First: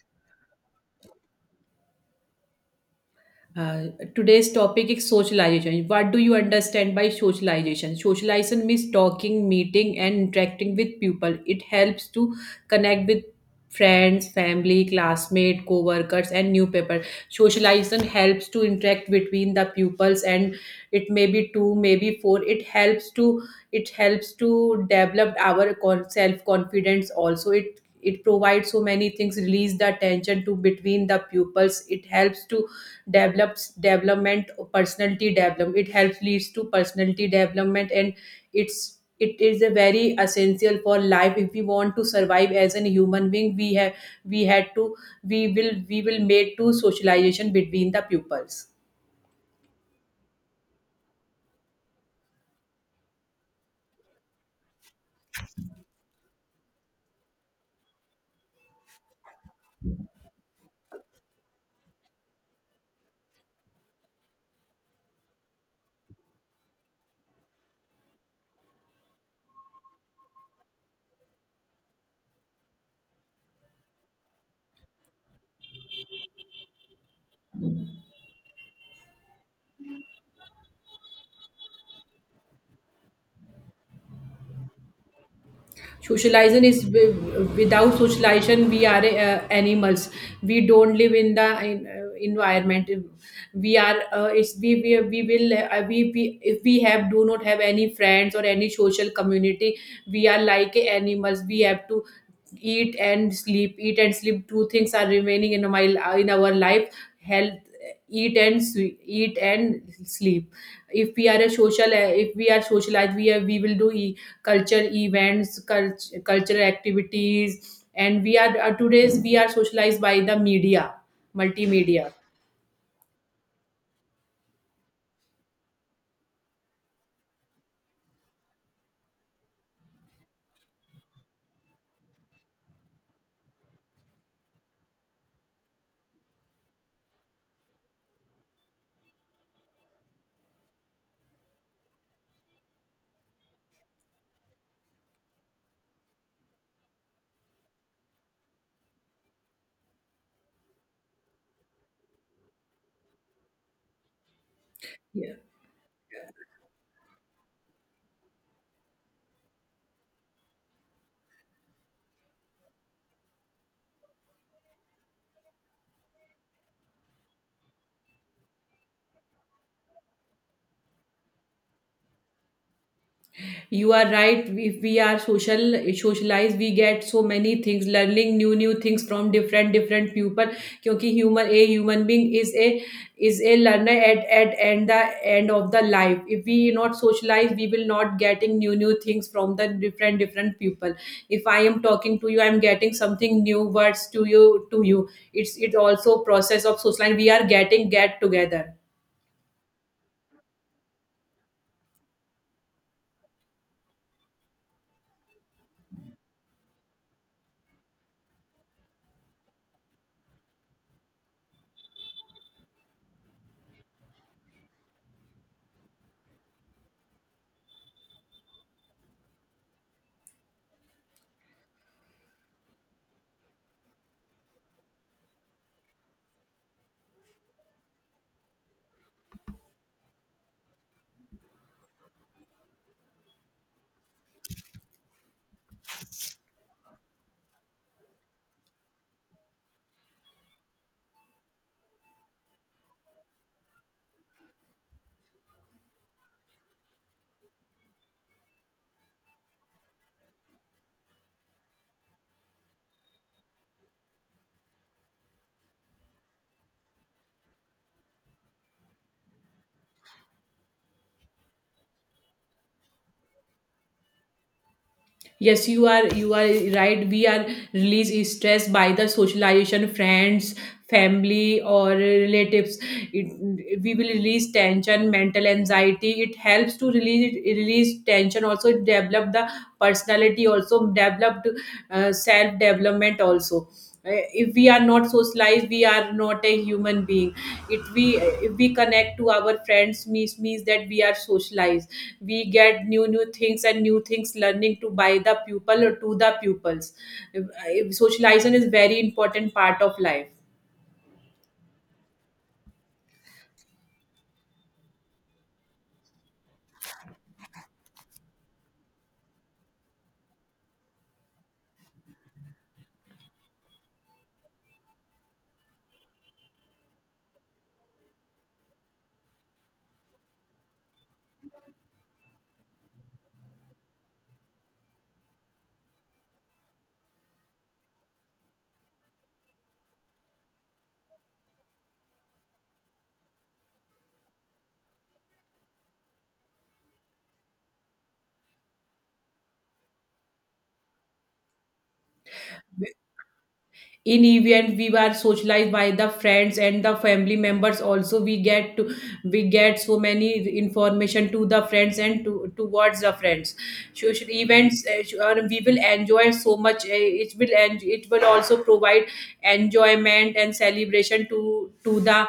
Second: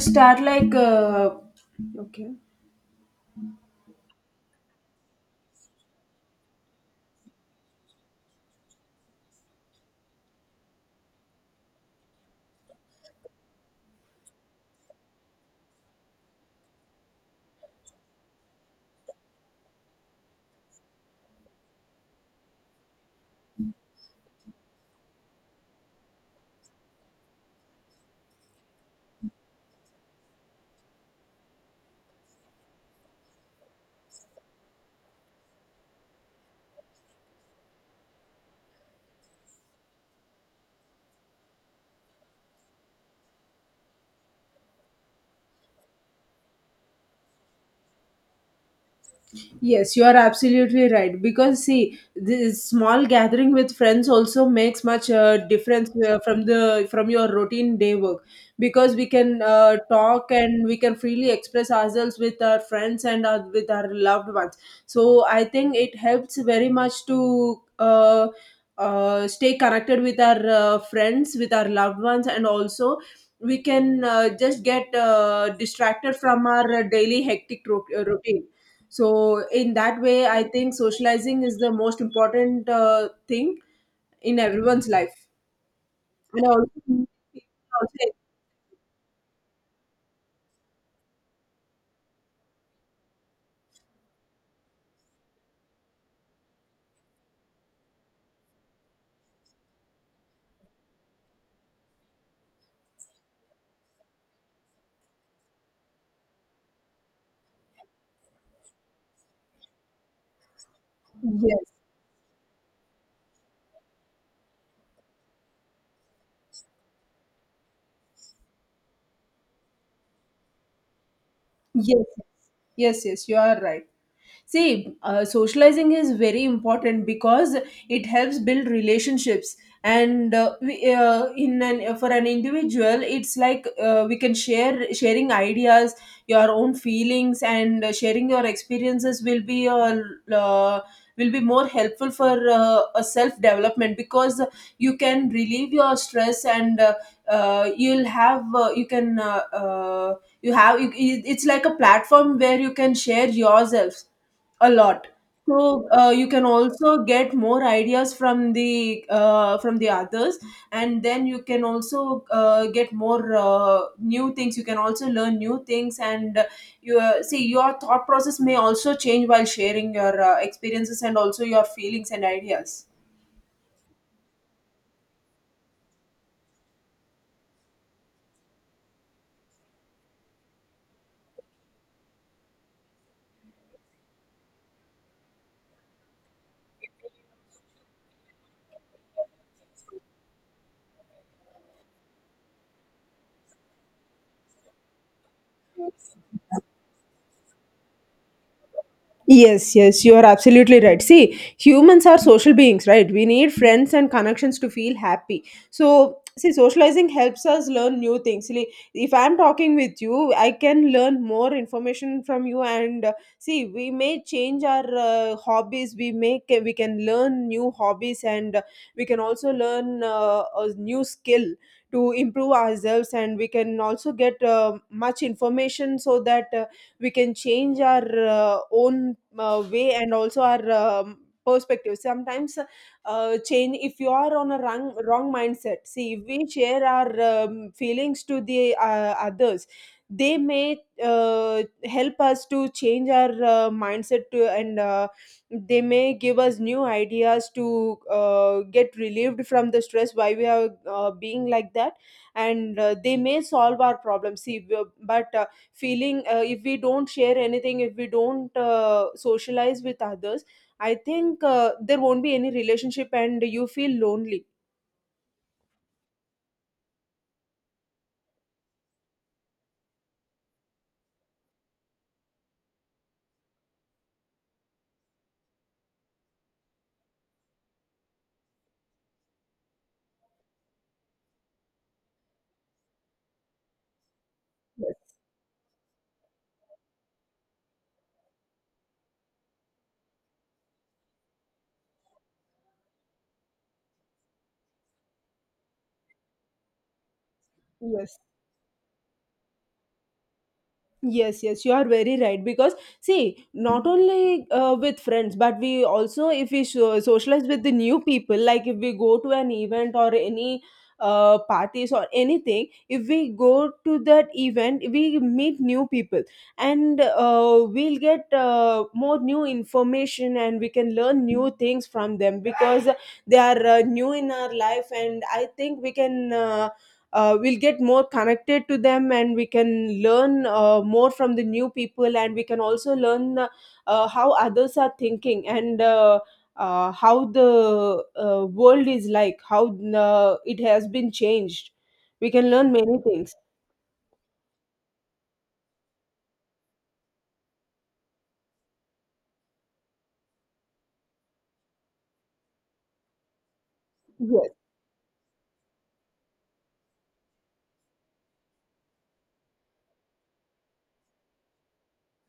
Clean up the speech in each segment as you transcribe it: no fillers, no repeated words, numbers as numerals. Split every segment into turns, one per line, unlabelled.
Start like Okay.
Uh, Today's topic is socialization. What do you understand by socialization? Socialization means talking, meeting, and interacting with people. It helps to connect with friends, family, classmates, co-workers, and new people. Socialization helps to interact between the pupils, and it may be two, maybe four. It helps to develop our self-confidence. Also, it provides so many things. Release the tension to between the pupils. It helps to develops development personality development it helps leads to personality development, and it is a very essential for life. If we want to survive as a human being, we had to we will made to socialization between the pupils.
Yes, you are absolutely right. Because see, this small gathering with friends also makes much difference from the from your routine day work. Because we can talk and we can freely express ourselves with our friends and our, with our loved ones. So I think it helps very much to stay connected with our friends, with our loved ones, and also we can just get distracted from our daily hectic routine, so in that way I think socializing is the most important thing in everyone's life. And I
Socialization is, without
also,
socialization we are animals. We don't live in the environment. We are it's, we will we If we have do not have any friends or any social community, we are like animals. We have to eat and sleep, eat and sleep. Two things are remaining in my in our life. Health. Eat and eat and sleep. If we are a
yes,
social If we are socialized, we will do culture events, cultural activities. And we are, today's, we are socialized by the media,
yes.
multimedia.
Yes, yes, you are right. See, socializing is very important because it helps build relationships, and in an for an individual, it's like we can share sharing ideas, your own feelings, and sharing your experiences will be a will be more helpful for a self development, because you can relieve your stress and you'll have you can. You have you, you- it's like a platform where you can share yourselves a lot. So you can also get more ideas from the others, and then you can also get more new things, you can also learn new things, and you see, your thought process may also change while sharing your experiences and also your feelings and ideas.
You are right. If we are socialized, we get so many things, learning new things from different people. क्योंकि human a human being is a learner at and the end of the life, if we not socialize, we will not getting new things from the different people. If I am talking to you, I'm getting something new words to you, to you it's it also process of socializing. We are getting get together.
Yes, yes, you are absolutely right. See, humans are social beings, right? We need friends and connections to feel happy. So, see, socializing helps us learn new things. See, if I'm talking with you, I can learn more information from you, and see, we may change our hobbies. We can learn new hobbies, and we can also learn a new skill to improve ourselves, and we can also get much information so that. We can change our own way and also our perspective sometimes change if you are on a wrong, wrong mindset. See, if we share our feelings to the others, they may help us to change our mindset to, and they may give us new ideas to get relieved from the stress, why we are being like that. And they may solve our problems. See w- but feeling If we don't share anything, if we don't socialize with others, I think there won't be any relationship and you feel lonely.
Yes, you are right. We are released stress by the socialization, friends, family, or relatives. We will release tension, mental anxiety. It helps to release tension, also develop the personality, also developed, self development also. If we are
Yes.
not socialized, we are not a human being. If we connect to our friends means, that we are socialized. We get new things, and new things learning to by the pupil or to the pupils. Uh,
Yes.
Socialization is very important part of life.
Yes, yes, you are very right. Because see, not only with friends, but we also, if we socialize with the new people, like if we go to an event or any parties or anything, if we go to that event, we meet new people and we'll get more new information, and we can learn new things from them because they are new in our life. And I think we can. We'll get more connected to them, and we can learn more from the new people, and we can also learn how others are thinking, and how the world is, like how it has been changed. We can learn many things.
In event, we were socialized by the friends and the family members also. We get so many information to the friends and to towards the friends. Social
Yes,
events, sure, we will enjoy so much. It will it will also provide enjoyment and celebration to the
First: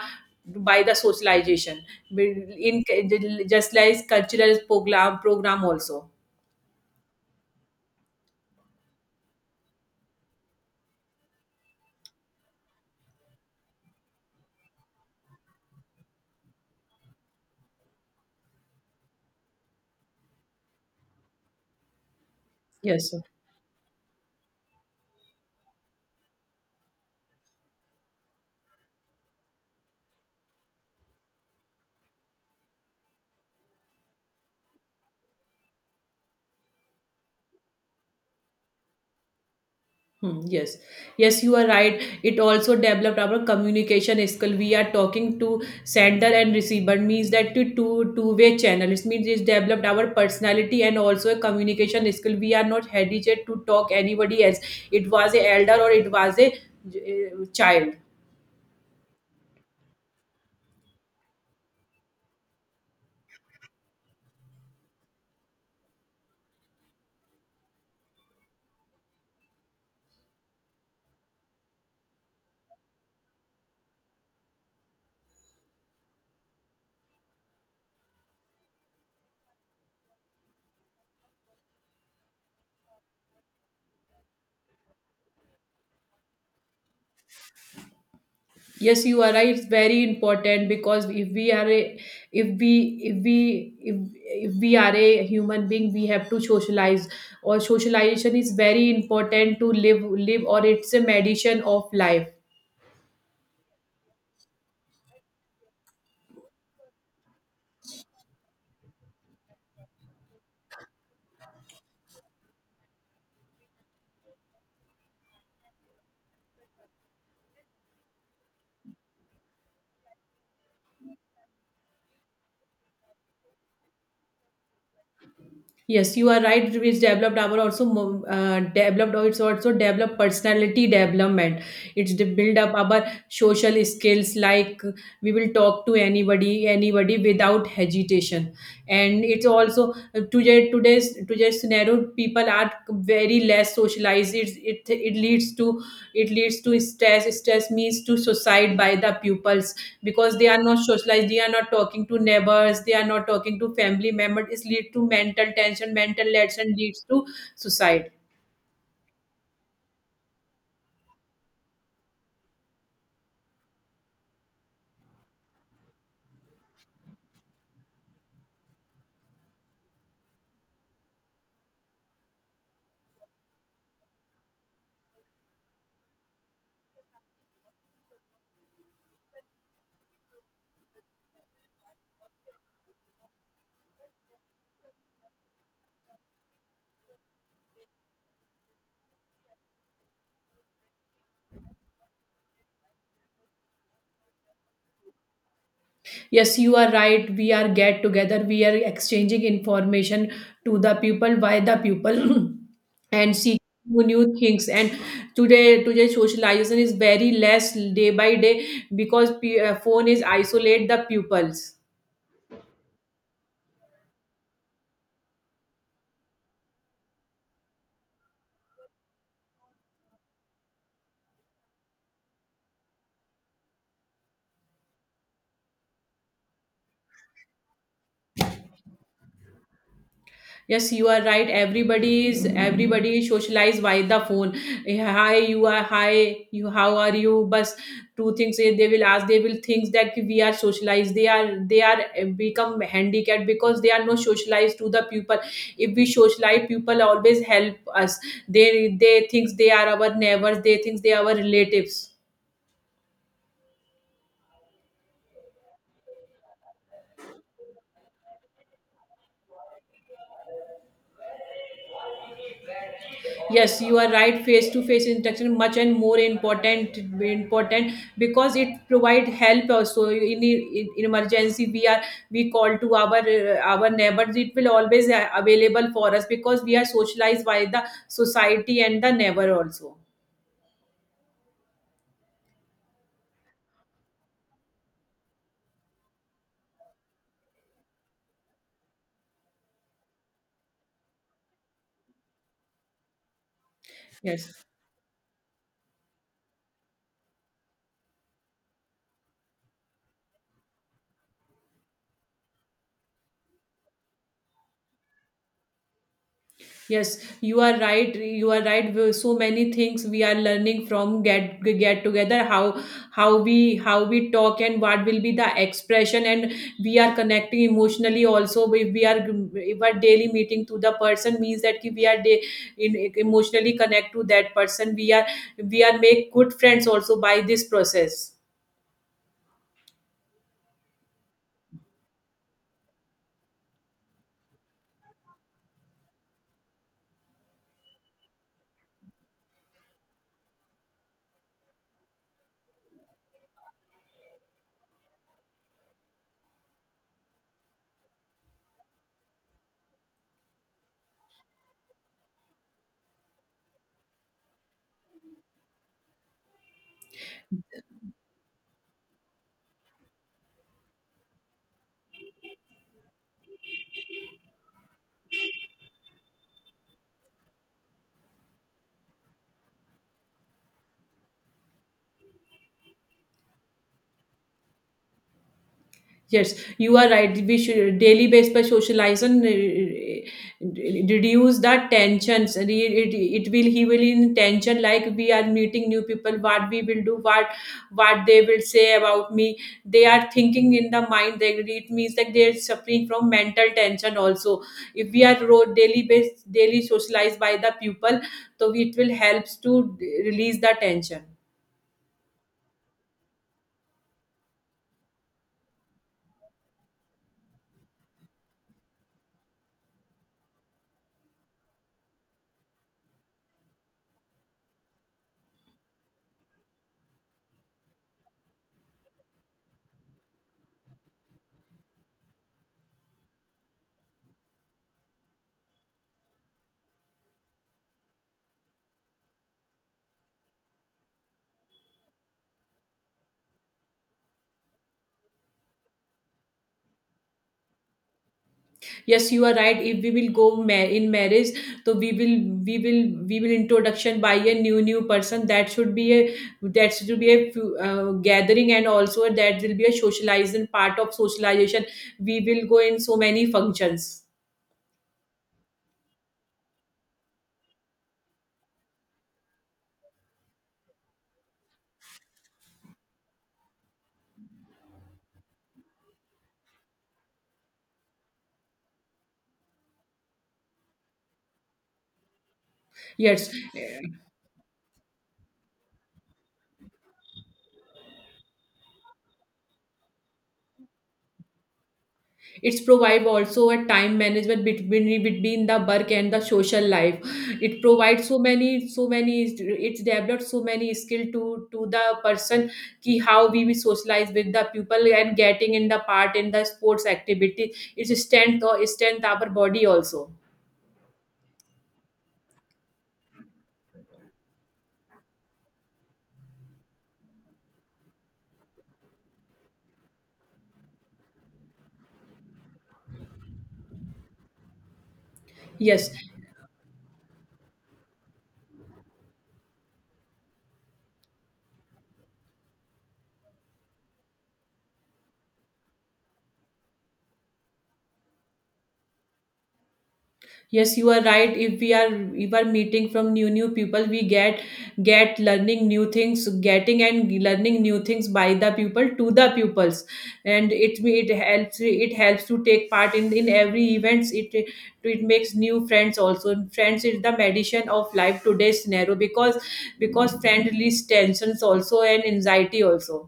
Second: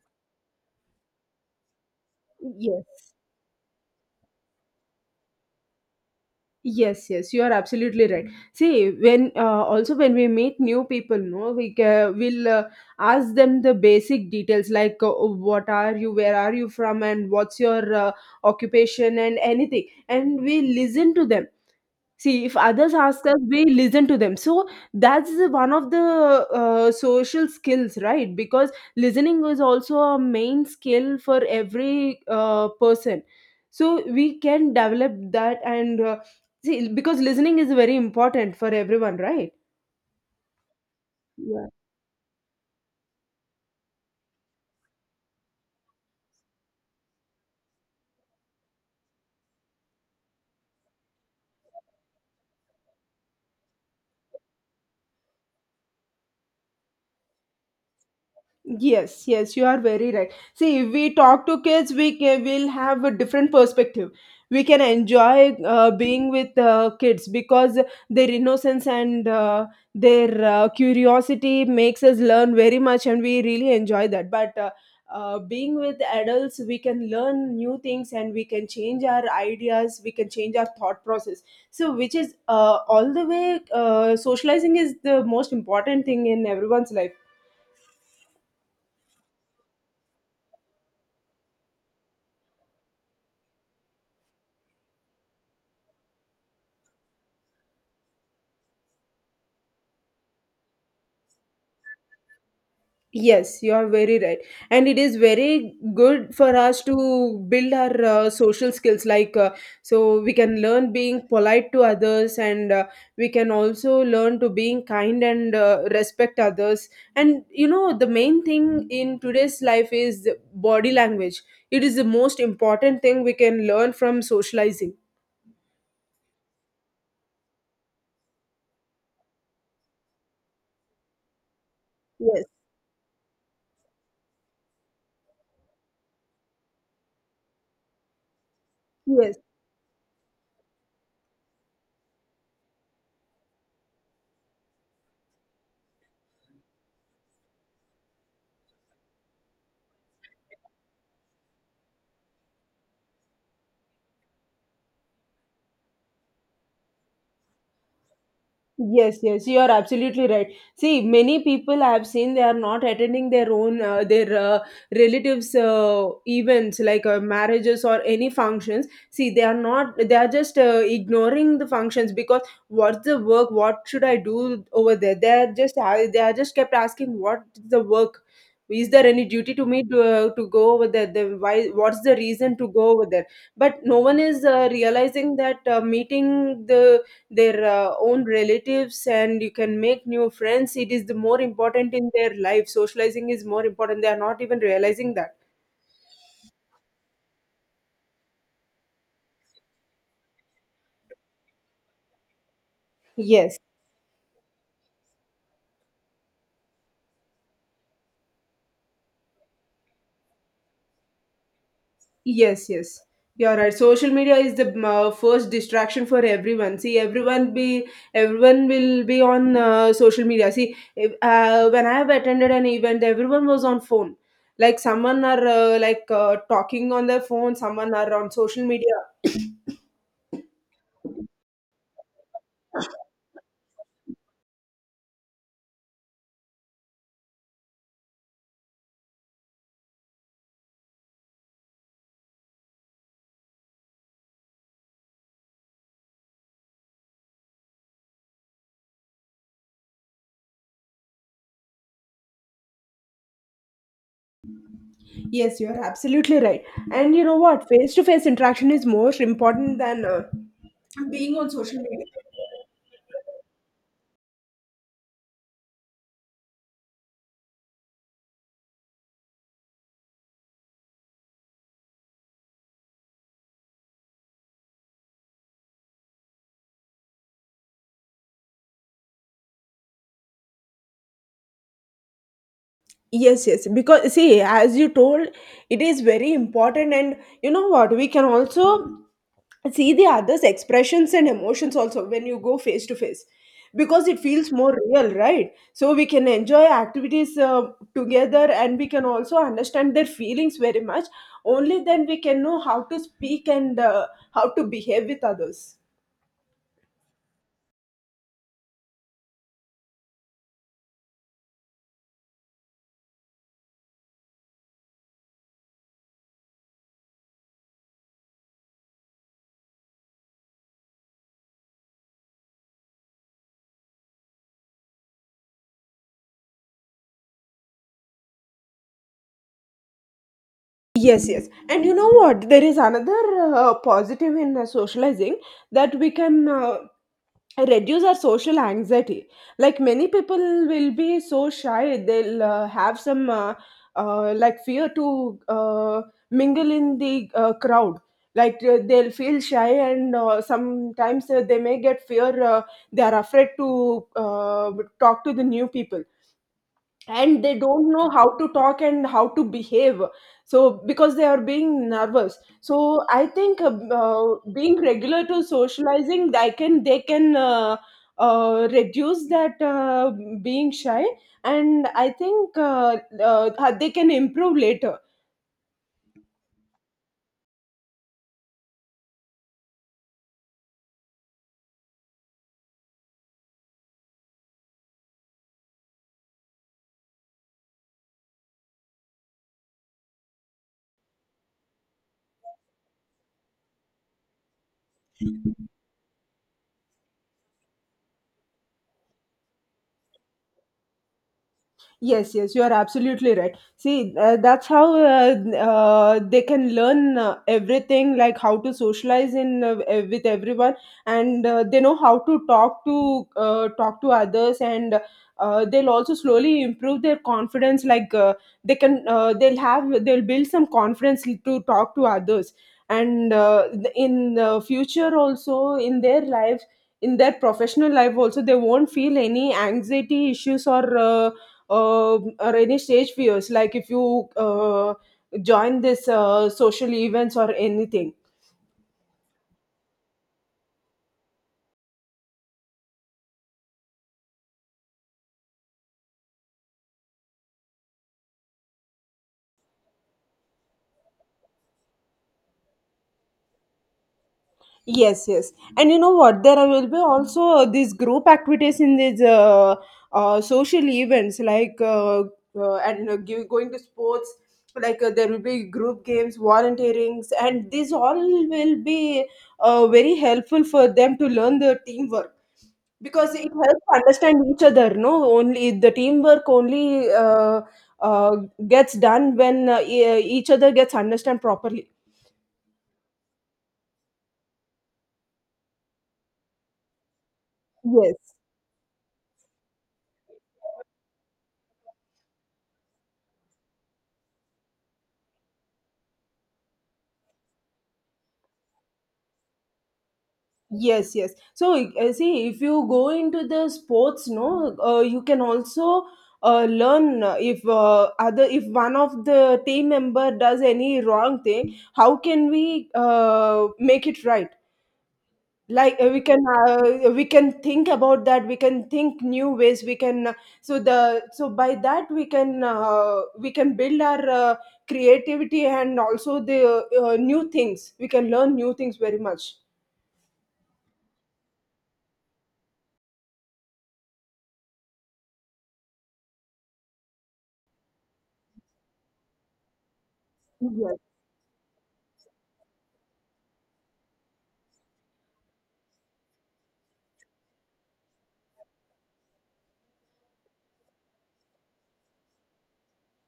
by the socialization We- in
yes.
just like cultural program also.
Yes, yes, you are absolutely right. See, when also when we meet new people, no, we will ask them the basic details, like what are you, where are you from, and what's your occupation, and anything, and we listen to them. See, if others
Yes, sir.
ask us, we listen to them. So that's one of the social skills, right? Because listening is also a main skill for every person. So we can develop that, and see, because listening is very important for everyone, right?
Yes, yes, you are right. It also developed our communication skill. We are talking to sender and receiver, means that to two-way channel. It means it developed our personality and also a communication skill. We are not hesitant to talk anybody else. It was a elder or it was a child.
Yes, yes, you are very right. See, if we talk to kids, will have a different perspective. We can enjoy being with kids because their innocence and their curiosity makes us learn very much, and we really enjoy that. But Being with adults, we can learn new things, and we can change our ideas, we can change our thought process. So, which is all the way, socializing is the most important thing in everyone's life.
Yes, you are right. It's very important, because if we are a if we if we if, if we are a human being, we have to socialize, or socialization is very important to live, or it's a medicine of life.
Yes, you are very right. And it is very good for us to build our social skills. Like, so we can learn being polite to others, and we can also learn to being kind and respect others. And you know, the main thing in today's life is body language. It is the most important thing we can learn from socializing.
Yes, you are right. Which developed our also developed, or it's also developed personality development. It's the
Yes,
build up our social skills. Like, we will talk to anybody, anybody without hesitation. And
yes.
it's also, today's scenario, people are very less socialized. It leads to stress. Stress means to suicide by the pupils, because they are not socialized, they are not talking to neighbors, they are not talking to family members. It leads to mental tension. Mental tension leads to suicide.
Yes, yes, you are absolutely right. See, many people I have seen, they are not attending their own their relatives' events, like marriages or any functions. See, they are not they are just ignoring the functions because what's the work? What should I do over there? They are just kept asking, what is the work? Is there any duty to me to go over there? Then why? What's the reason to go over there? But no one is realizing that meeting the their own relatives and you can make new friends, it is the more important in their life. Socializing is more important, they are not even realizing that.
Yes, you are right. We are get together, we are exchanging information to the people, by the people and
Yes.
seeking new things. And today socialization is very less, day by day, because phone is isolate the pupils.
Yes, yes. You're right. Social media is the first distraction for everyone. See, everyone will be on social media. See, if, when I have attended an event, everyone was on phone. Like, someone are like talking on their phone. Someone are on social media.
Yes, you are right. Everybody is everybody socialized by the phone. Eh, hi, you are. Hi, you. How are you? But two things, eh, they will ask. They will think that we are socialized. They are. They are, eh, become handicapped, because they are not socialized to the people. If we socialize, people always help us. They think they are our neighbors. They think they are our relatives.
Yes, you are absolutely right. And you know what? Face to face interaction is more important than being on social media.
Yes, you are right. Face-to-face interaction much and more important, because it provide help also in, emergency. We call to our neighbors. It will always available for us, because we are socialized by the society and the neighbor also.
Yes, yes. Because see, as you told, it is very important. And you know what? We can also see the other's expressions and emotions also when you go face to face, because it feels
Yes.
more real, right? So we can enjoy activities together, and we can also understand their feelings very much. Only then we can know how to speak, and how to behave with others.
Yes, you are right. You are right. We- so many things we are learning from get together. How we how we talk, and what will be the expression, and we are connecting emotionally also. If we are, if our daily meeting to the person means that ki we are day, in, emotionally connect to that person. We are make good friends also by this process.
Yes, yes. And you know what? There is another positive in socializing, that we can reduce our social anxiety. Like, many people will be so shy, they'll have some like fear to mingle in the crowd. Like, they'll feel shy, and sometimes they may get fear, they are afraid to talk to the new people, and they don't know how to talk and how to behave. So because they are being nervous, so I think being regular to socializing, I can they can reduce that being shy. And I think they can improve later.
Yes, you are right. We should daily based by socialization, reduce the tensions. And it will he will in tension, like we are meeting new people. What we will do, what they will say about me. They are thinking in the mind. They It means that they are suffering from mental tension also. If we are daily based, daily socialized by the people, so it will helps to release the tension.
Yes, yes, you are absolutely right. See, that's how they can learn everything, like how to socialize in with everyone, and they know how to talk to talk to others, and they'll also slowly improve their confidence. Like, they can, they'll build some confidence to talk to others, and in the future also in their lives, in their professional life also, they won't feel any anxiety issues or. Or any stage fears, like if you join this social events or anything.
Yes, you are right. If we will go in marriage, so we will we will introduction by a new person. That should be a gathering, and also that will be a socializing, part of socialization. We will go in so many functions.
Yes, yes. And you know what? There will be also these group activities in these social events, like going to sports. Like, there will be group games, volunteerings, and these all will be very helpful for them to learn the teamwork, because
Yes.
it helps understand each other. No, only the teamwork only uh, gets done when each other gets understand properly.
It's provide also a time management between the work and the social life. It
Yes.
provides so many, it's developed so many skill to the person, ki how we socialize with the people and getting in the part in the sports activity. It's strength or strength our body also.
Yes, yes. So see, if you go into the sports, no, you can also learn if other if one of the team member does any wrong thing, how can we make it right? Like,
Yes,
we can think about that. We can think new ways. We can so the so by that we can build our creativity and also the new things. We can learn new things very much.
yes, you are right. If we are, if we are meeting from new people, we get learning new things, getting and learning new things by the people to the pupils. And it helps, it helps to take part in every events. It makes new friends also. Friends is the medicine of life, today's scenario, because friend release tensions also, and anxiety also.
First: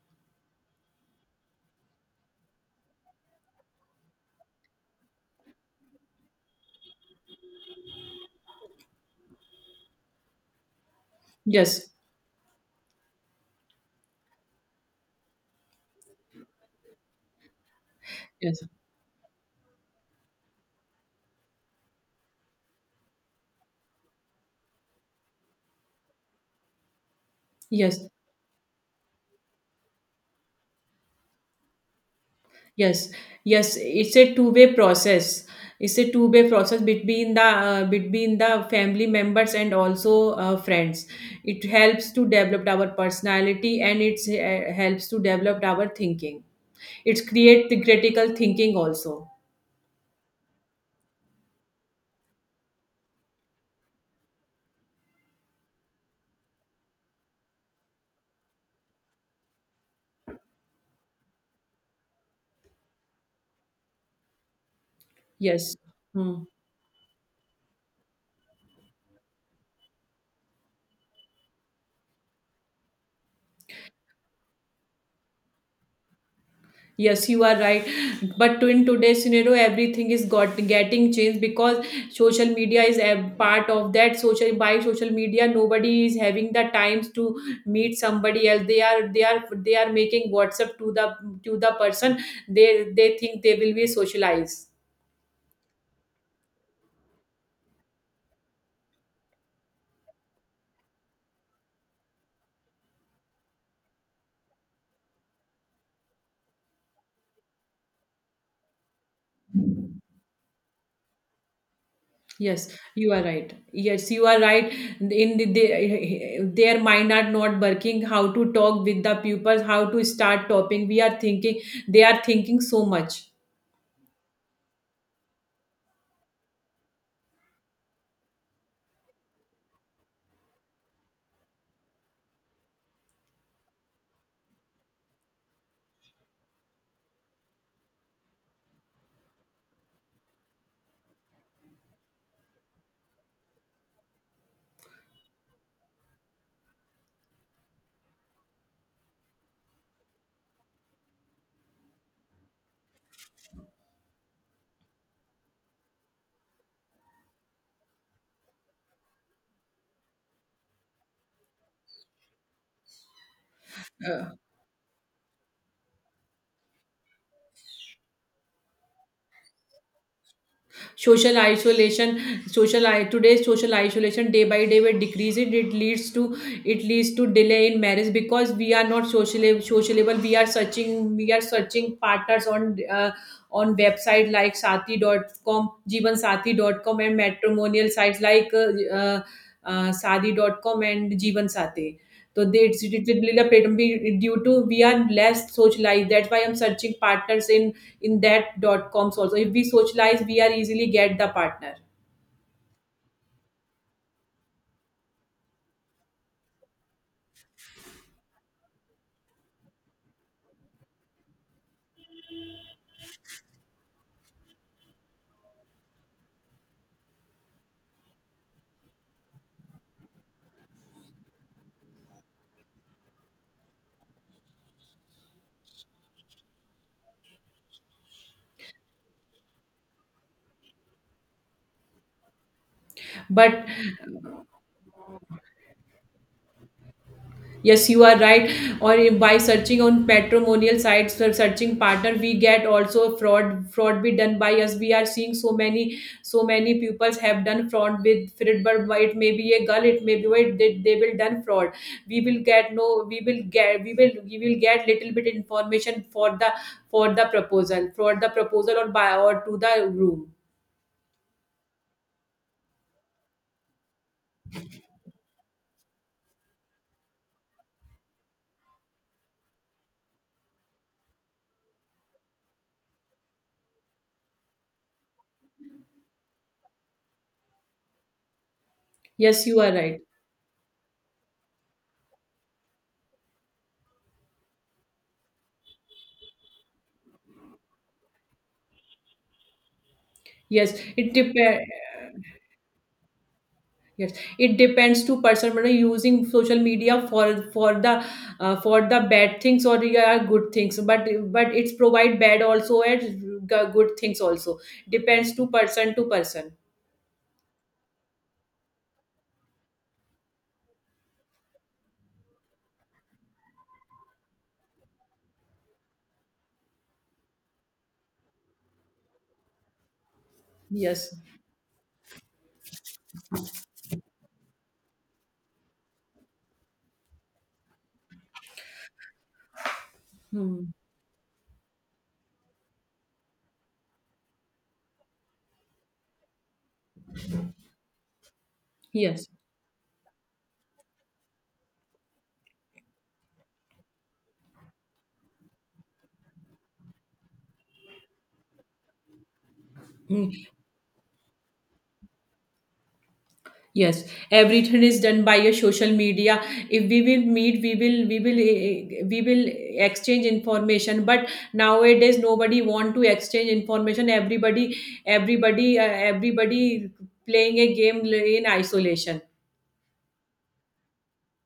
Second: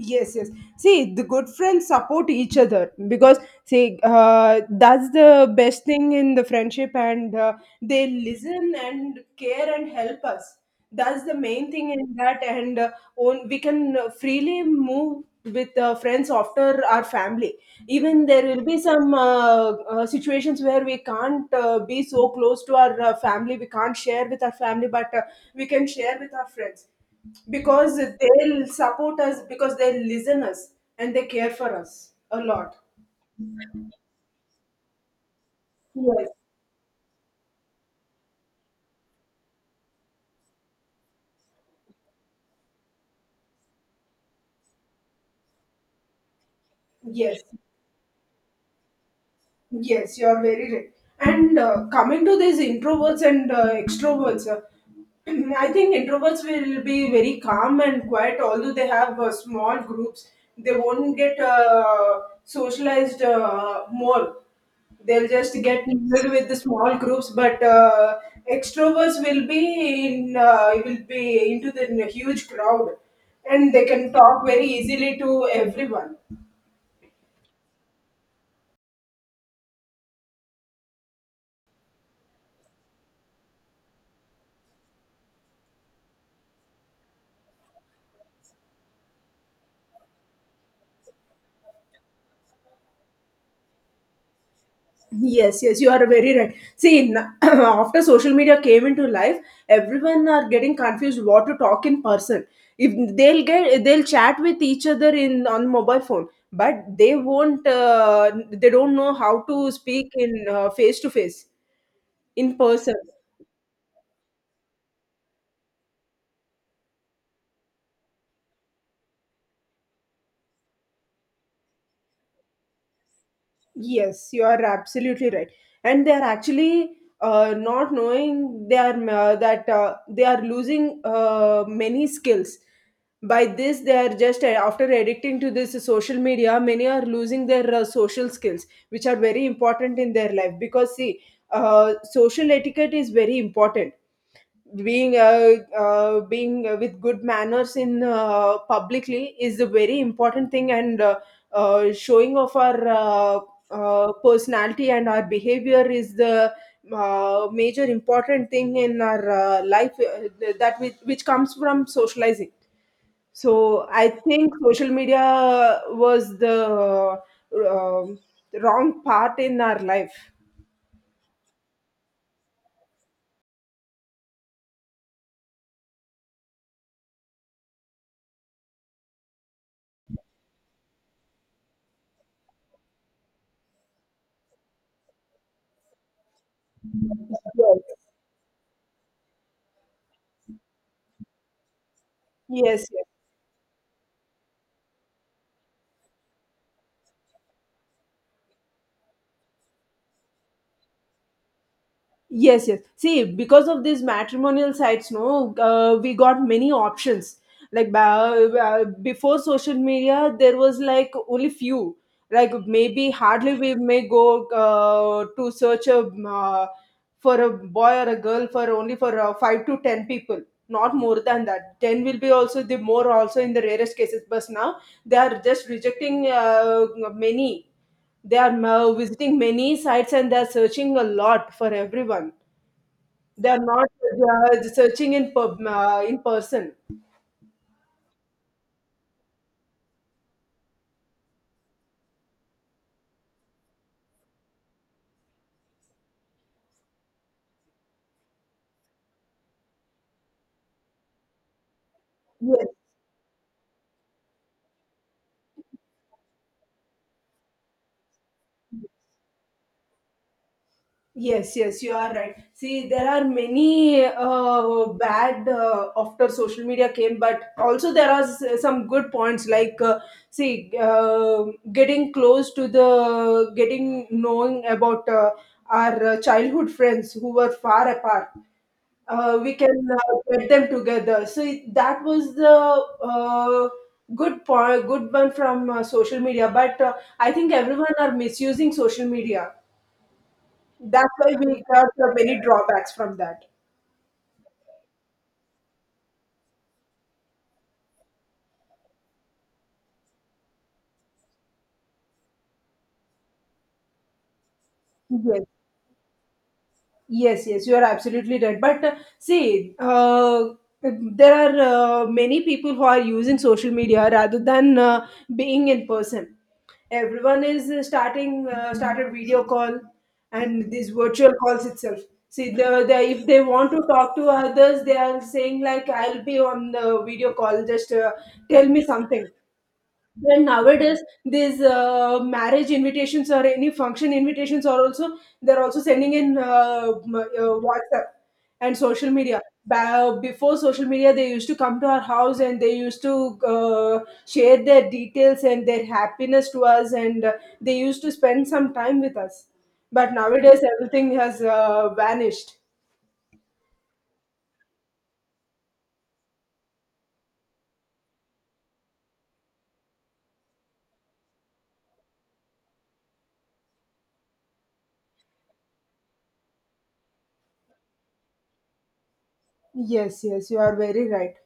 Yes, yes. See, the good friends support each other because that's the best thing in the friendship, and they listen and care and help us. That's the main thing
Yes.
in that and We can freely move with friends after our family. Even there
yes
will be some situations where we can't be so close to our family. We can't share with our family but we can share with our friends, because
yes
they'll support us, because they listen us and they care for us a lot.
Yes, yes, it's a two-way process. It's a
Yes,
two-way process between the family members and also, friends. It helps to develop our personality, and it, helps to develop our thinking. It's
yes.
create the critical thinking also.
Yes, you are very right. And coming to these introverts and extroverts, I think introverts will be very calm and quiet, although they have small groups. They won't get socialized more. They'll just
Yes.
get mingled
Hmm.
with the small groups, but extroverts will be in will be into the huge crowd, and they can talk very easily to everyone.
Yes, you are right. But to in today's scenario, everything is got getting changed, because social media is a part of that. Social by social media, nobody is having the times to meet somebody else. They are making WhatsApp to the person. They think they will be socialized.
Yes, yes, you are very right. See, after social media came into life, everyone are getting confused what to talk in person. If they'll get, they'll chat with each other in on mobile phone, but they won't. They don't know how to speak in face to face, in
Yes,
person.
you are right. Yes, you are right. In the, their mind are not working. How to talk with the pupils? How to start topping? We are thinking. They are thinking so much.
Yes, you are absolutely right. And they are actually not knowing they are that they are losing many skills. By this, they are just after addicting to this social media, many are losing their social skills, which are very important in their life. Because see, social etiquette is very important. Being with good manners in publicly is a very important thing, and showing off our personality and our behavior is the major important thing in our life, that which comes from socializing. So I
Uh,
think social media was the uh, wrong part in our life.
Social isolation, today's social isolation day by day will decrease. It leads to delay in marriage, because we are not socially sociable. We are searching, partners on website like sati.com, jeevansathi.com, and matrimonial
Yes.
sites, like sadi.com and jeevansati. So they, it's-
Yes.
it will be a platform due to we are less socialized. That's why I'm searching partners in that dot coms also. If we socialize, we are easily get the partner.
Yes, yes. See, because of these matrimonial sites, no, we got many options. Like before social media, there was like only few. Like maybe hardly we may go to search a for a boy or a girl for only for five to ten people, not more than that. Ten will be also the more also in the rarest cases. But now they are just rejecting many. They are visiting many sites and they are searching a lot for everyone. They are
But
not searching in in person.
yes, you are right. Or if by searching on matrimonial sites for searching partner, we get also fraud. Fraud be done by us. We are seeing so many, pupils have done fraud with Fred. But it may be a girl, it may be, why they will done fraud. We will
Yes,
get no We will get, we will get little bit information for the for the proposal, or by or to the room.
yes, yes, you are right. See, there are many bad after social media came, but also there are some good points like, see, getting close getting knowing about our childhood friends who were far apart.
Yes,
We
you are
can
right.
get them together. So that was the uh, good point, good one from social media. But I think everyone are misusing social media.
Yes,
That's
it
why we
depends.
got many drawbacks from that.
Yes, it depends to person. But using social media for for the bad things, or yeah, good things. But it's provide bad also, and good things also. Depends
Yes.
to person to person.
Yes, yes, you are absolutely right. But see, there are many people who are using social media rather than being in person. Everyone is starting started video call and these
Yes.
virtual calls itself. See, the if they want to talk to others, they are saying like, "I'll be on the video call. Just tell me something." Then
Hmm.
nowadays, these marriage invitations or any function invitations are also they're also sending in WhatsApp and social
Yes.
media. Before social media, they used to come to our house and they used to share their details and their happiness to us, and they used to spend some time with us. But
Hmm.
nowadays, everything has vanished.
Yes, everything is done by your social media. If we will meet, we will we will exchange information. But nowadays, nobody want to exchange information. Everybody, everybody playing a game in isolation.
Yes, yes, you are very right.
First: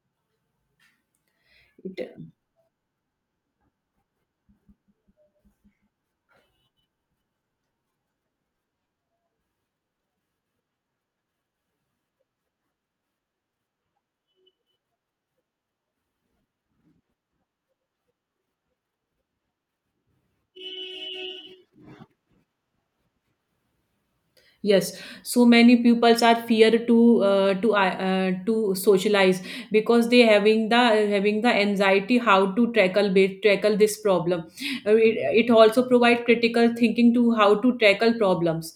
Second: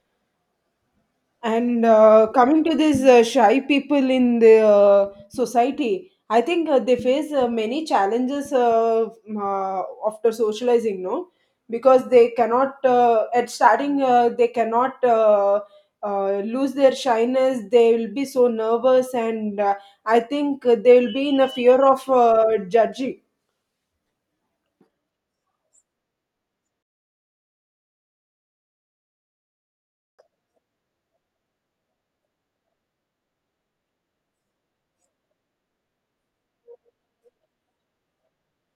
And
It-
coming to these shy people in the society, I think they face many challenges after socializing, no? Because they cannot, at starting, they cannot lose their shyness. They will be so nervous, and I think they will be in a fear of judging.
yes, so many pupils are fear to to socialize, because they having the anxiety, how to tackle tackle this problem. Uh, It, it also provide critical thinking to how to tackle problems.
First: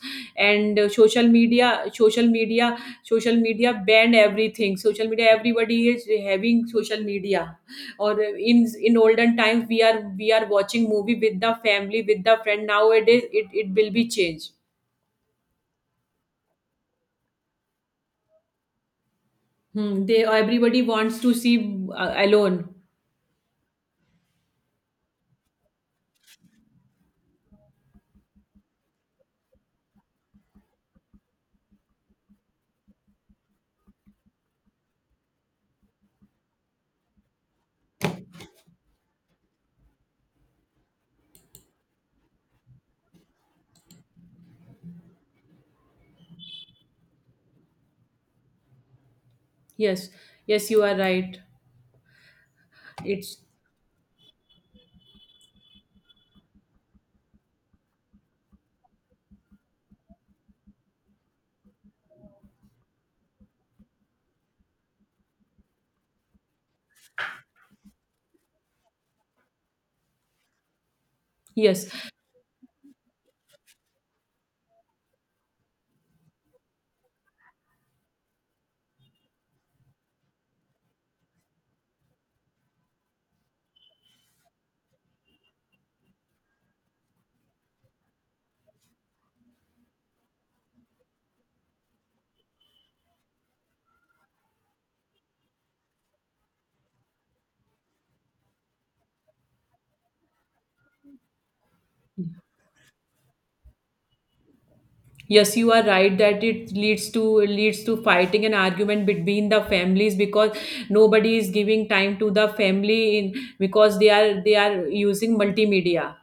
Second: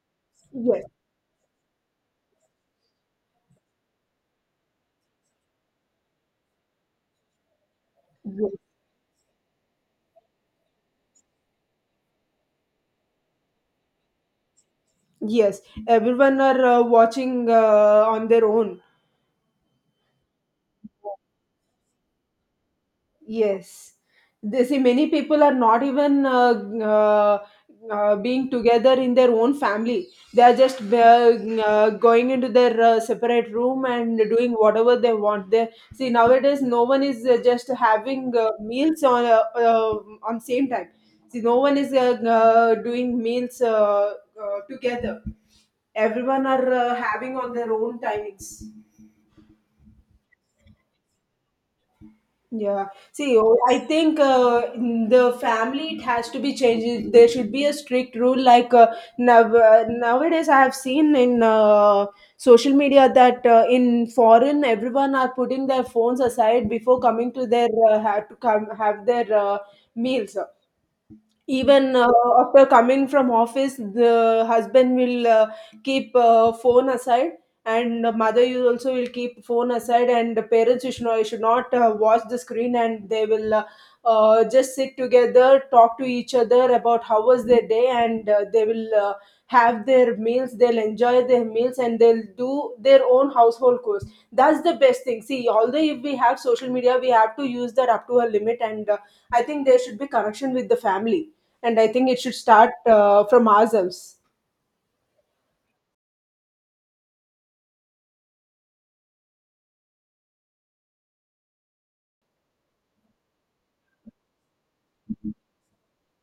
And
Yes,
social media ban everything. Social media, everybody is having social media. Or
yes,
in olden times, we are watching movie with the family, with the friend. Nowadays it will be changed.
yes. Everyone are watching on their own.
Hmm, they, everybody wants to see alone.
Yes. They see many people are not even uh, being together in their own family. They are just going into their separate room and doing whatever they want. They see nowadays no one is just having meals on same time. See no one is doing meals uh, together. Everyone are having on their own timings.
Yes, yes, you are right.
Yeah. See,
It's
oh, I think in the family it has to be changed. There should be a strict rule. Like now, nowadays, I have seen in social media that in foreign, everyone are putting their phones aside before coming to their have to come have their meals.
yes,
Even after coming from office, the husband will keep phone aside, and the mother you also will keep phone aside, and the parents you should not watch the screen, and they will just sit together, talk to each other about how was their day, and they will have their meals. They'll enjoy their meals and they'll do their own household chores. That's the best thing. See, although if we have social media, we have to use that up to a limit, and I think there should be connection with the family, and I think it should start from ourselves.
yes, you are right that it leads to fighting and argument between the families, because nobody is giving time to the family in because they are using multimedia,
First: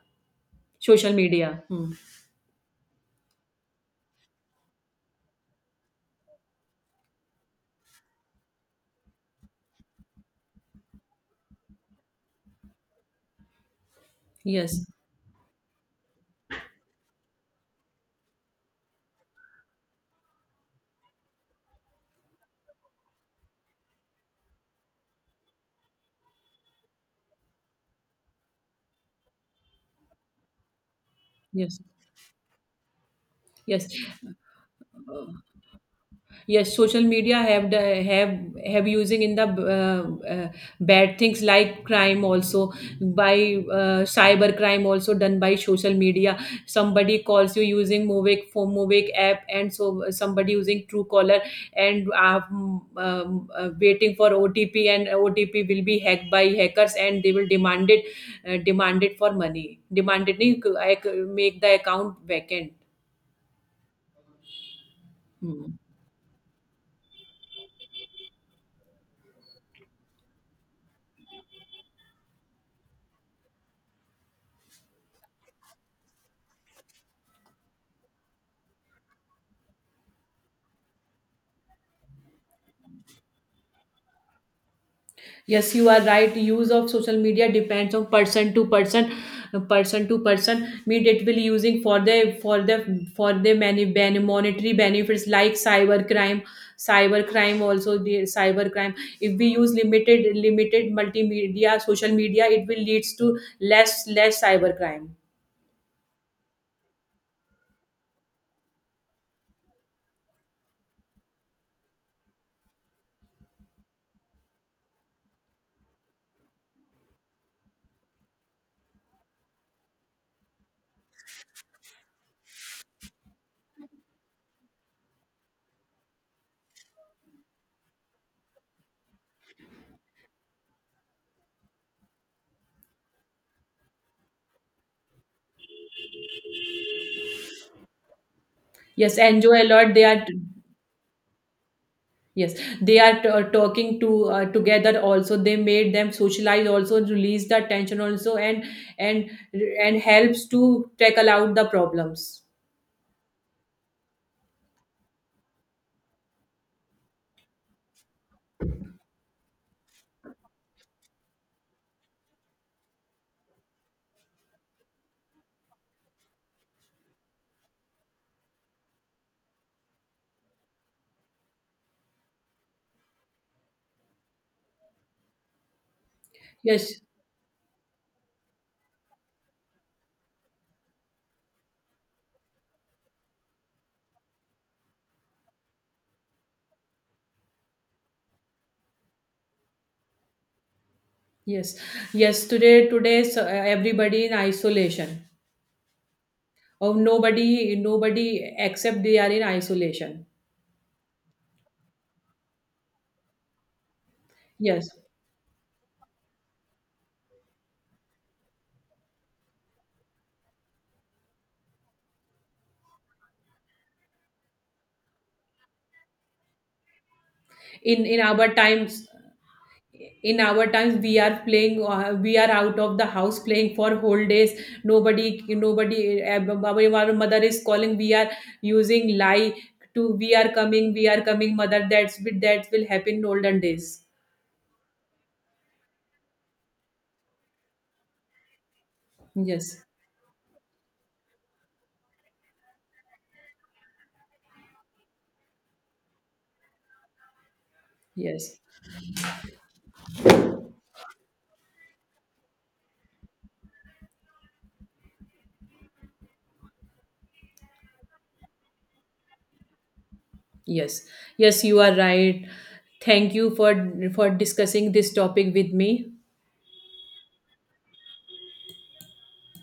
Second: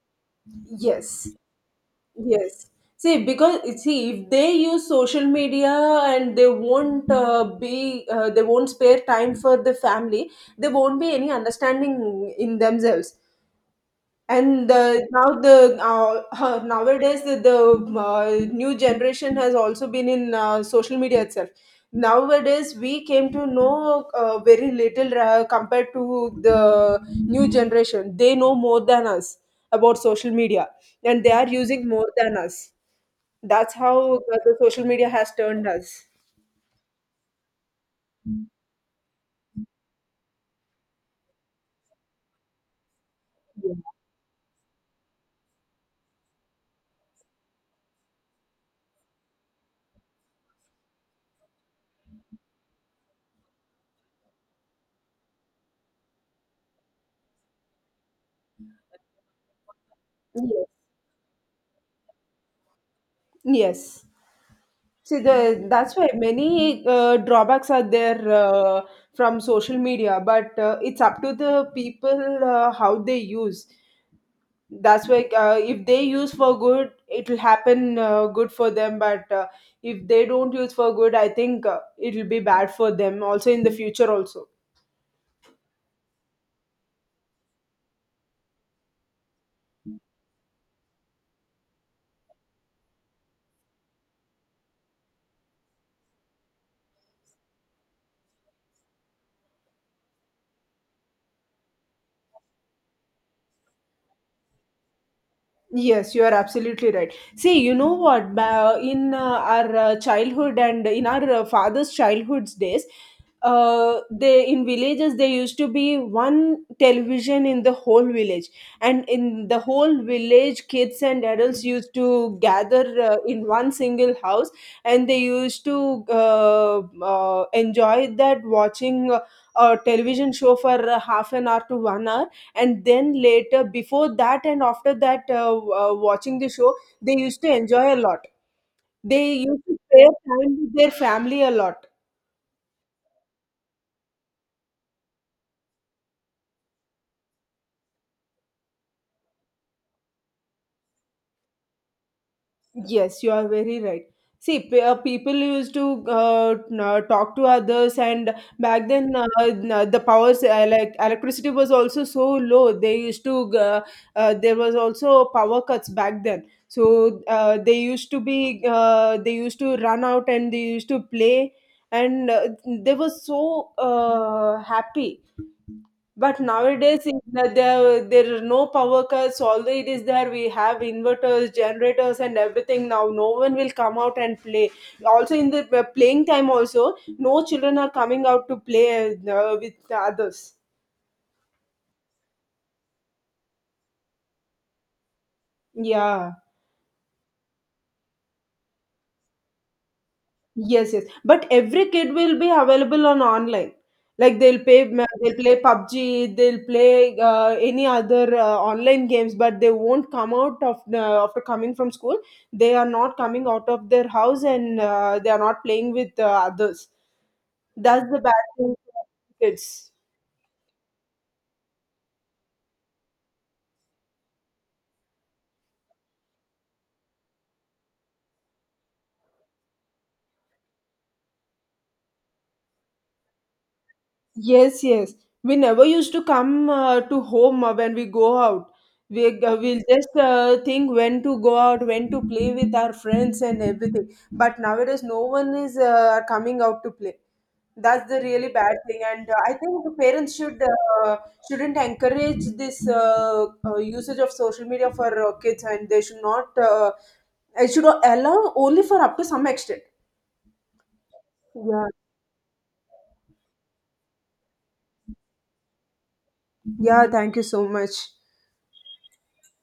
social
Yes,
media. Hmm.
yes. See, because see, if they use social media, and they won't be, they won't spare time for the family. There won't be any understanding in themselves. and
Yes,
the, now the, nowadays the new generation has also been in social media itself. Nowadays we came to know very little compared to the new generation. They know more than us about social media, and they are
yes,
using more than us. That's
yes.
how the social media
Uh,
has turned us.
Yes, social media have the have using in the uh, uh, bad things like crime also, by cyber crime also, done by social media. Somebody calls you using Movic, for Movic app, and so somebody using Truecaller, and waiting for OTP, and OTP will be hacked by hackers, and they will demand it for money. Demand it, nahi,
Yes.
I make the account vacant.
Yes. See,
Hmm.
that's why many drawbacks are there from social media, but it's up to the people how they use. That's why if they use for good, it will happen good for them. But if they don't use for good, I think it will be bad for them also in the future also.
Yes, you are right. Use of social media depends on person to person, person to person. Meet it will using for the many ben, monetary benefits like cyber crime also the cyber crime. If we use limited multimedia social media, it will leads to less cyber crime.
Yes, you are absolutely right. See, you know what? In our childhood and in our father's childhood's days, they in villages there used to be one television in the whole village, and in the whole village, kids and adults used to gather in one single house, and they used to enjoy that watching a television show for half an hour to 1 hour, and then later, before that and after that, watching the show, they used to enjoy a lot.
Yes,
They
enjoy
used
a
to
lot. They
spare
are,
time with their family a lot.
yes, they are, talking to together also. They made them socialize also, release the tension also, and and and helps to tackle out the problems.
Yes, you are very right. See, people used to talk to others, and back then the powers like electricity was also so low. They used to g- there was also power cuts back then, so they used to run out and they used to play, and they were so happy. But
Yes,
nowadays, is that there are no power cuts. Although it is there, we have inverters, generators, and everything. Now, no one will come out and play. Also, in the playing time, also no children are coming out to play with the others.
yes, yes. Today, so, everybody in isolation.
Yeah.
Or nobody, nobody except they are in isolation.
Yes, yes. But every kid will be available on online. Like they'll pay,
Yes,
they'll play PUBG, they'll play any other online games, but they won't come out after coming from school. They are not coming out of their house, and they are not playing with others. That's
in
the bad
our
thing for
times,
kids.
we are playing, we are out of the house, playing for whole days. Nobody, our mother is calling, we are using lie to, we are coming, mother. That's with that will happen in olden days.
Yes, yes. We never used to come to home when we go out. We'll
yes
just think when to go out, when to play with our friends and everything. But nowadays, no one is coming out to play. That's the really
yes
bad thing. And I think the parents shouldn't encourage this usage of social media for kids, and they should not. It should allow only for up to some extent.
yes Yes, you
Yeah.
are right. Thank you for discussing this topic with me.
Yeah. Thank you so much.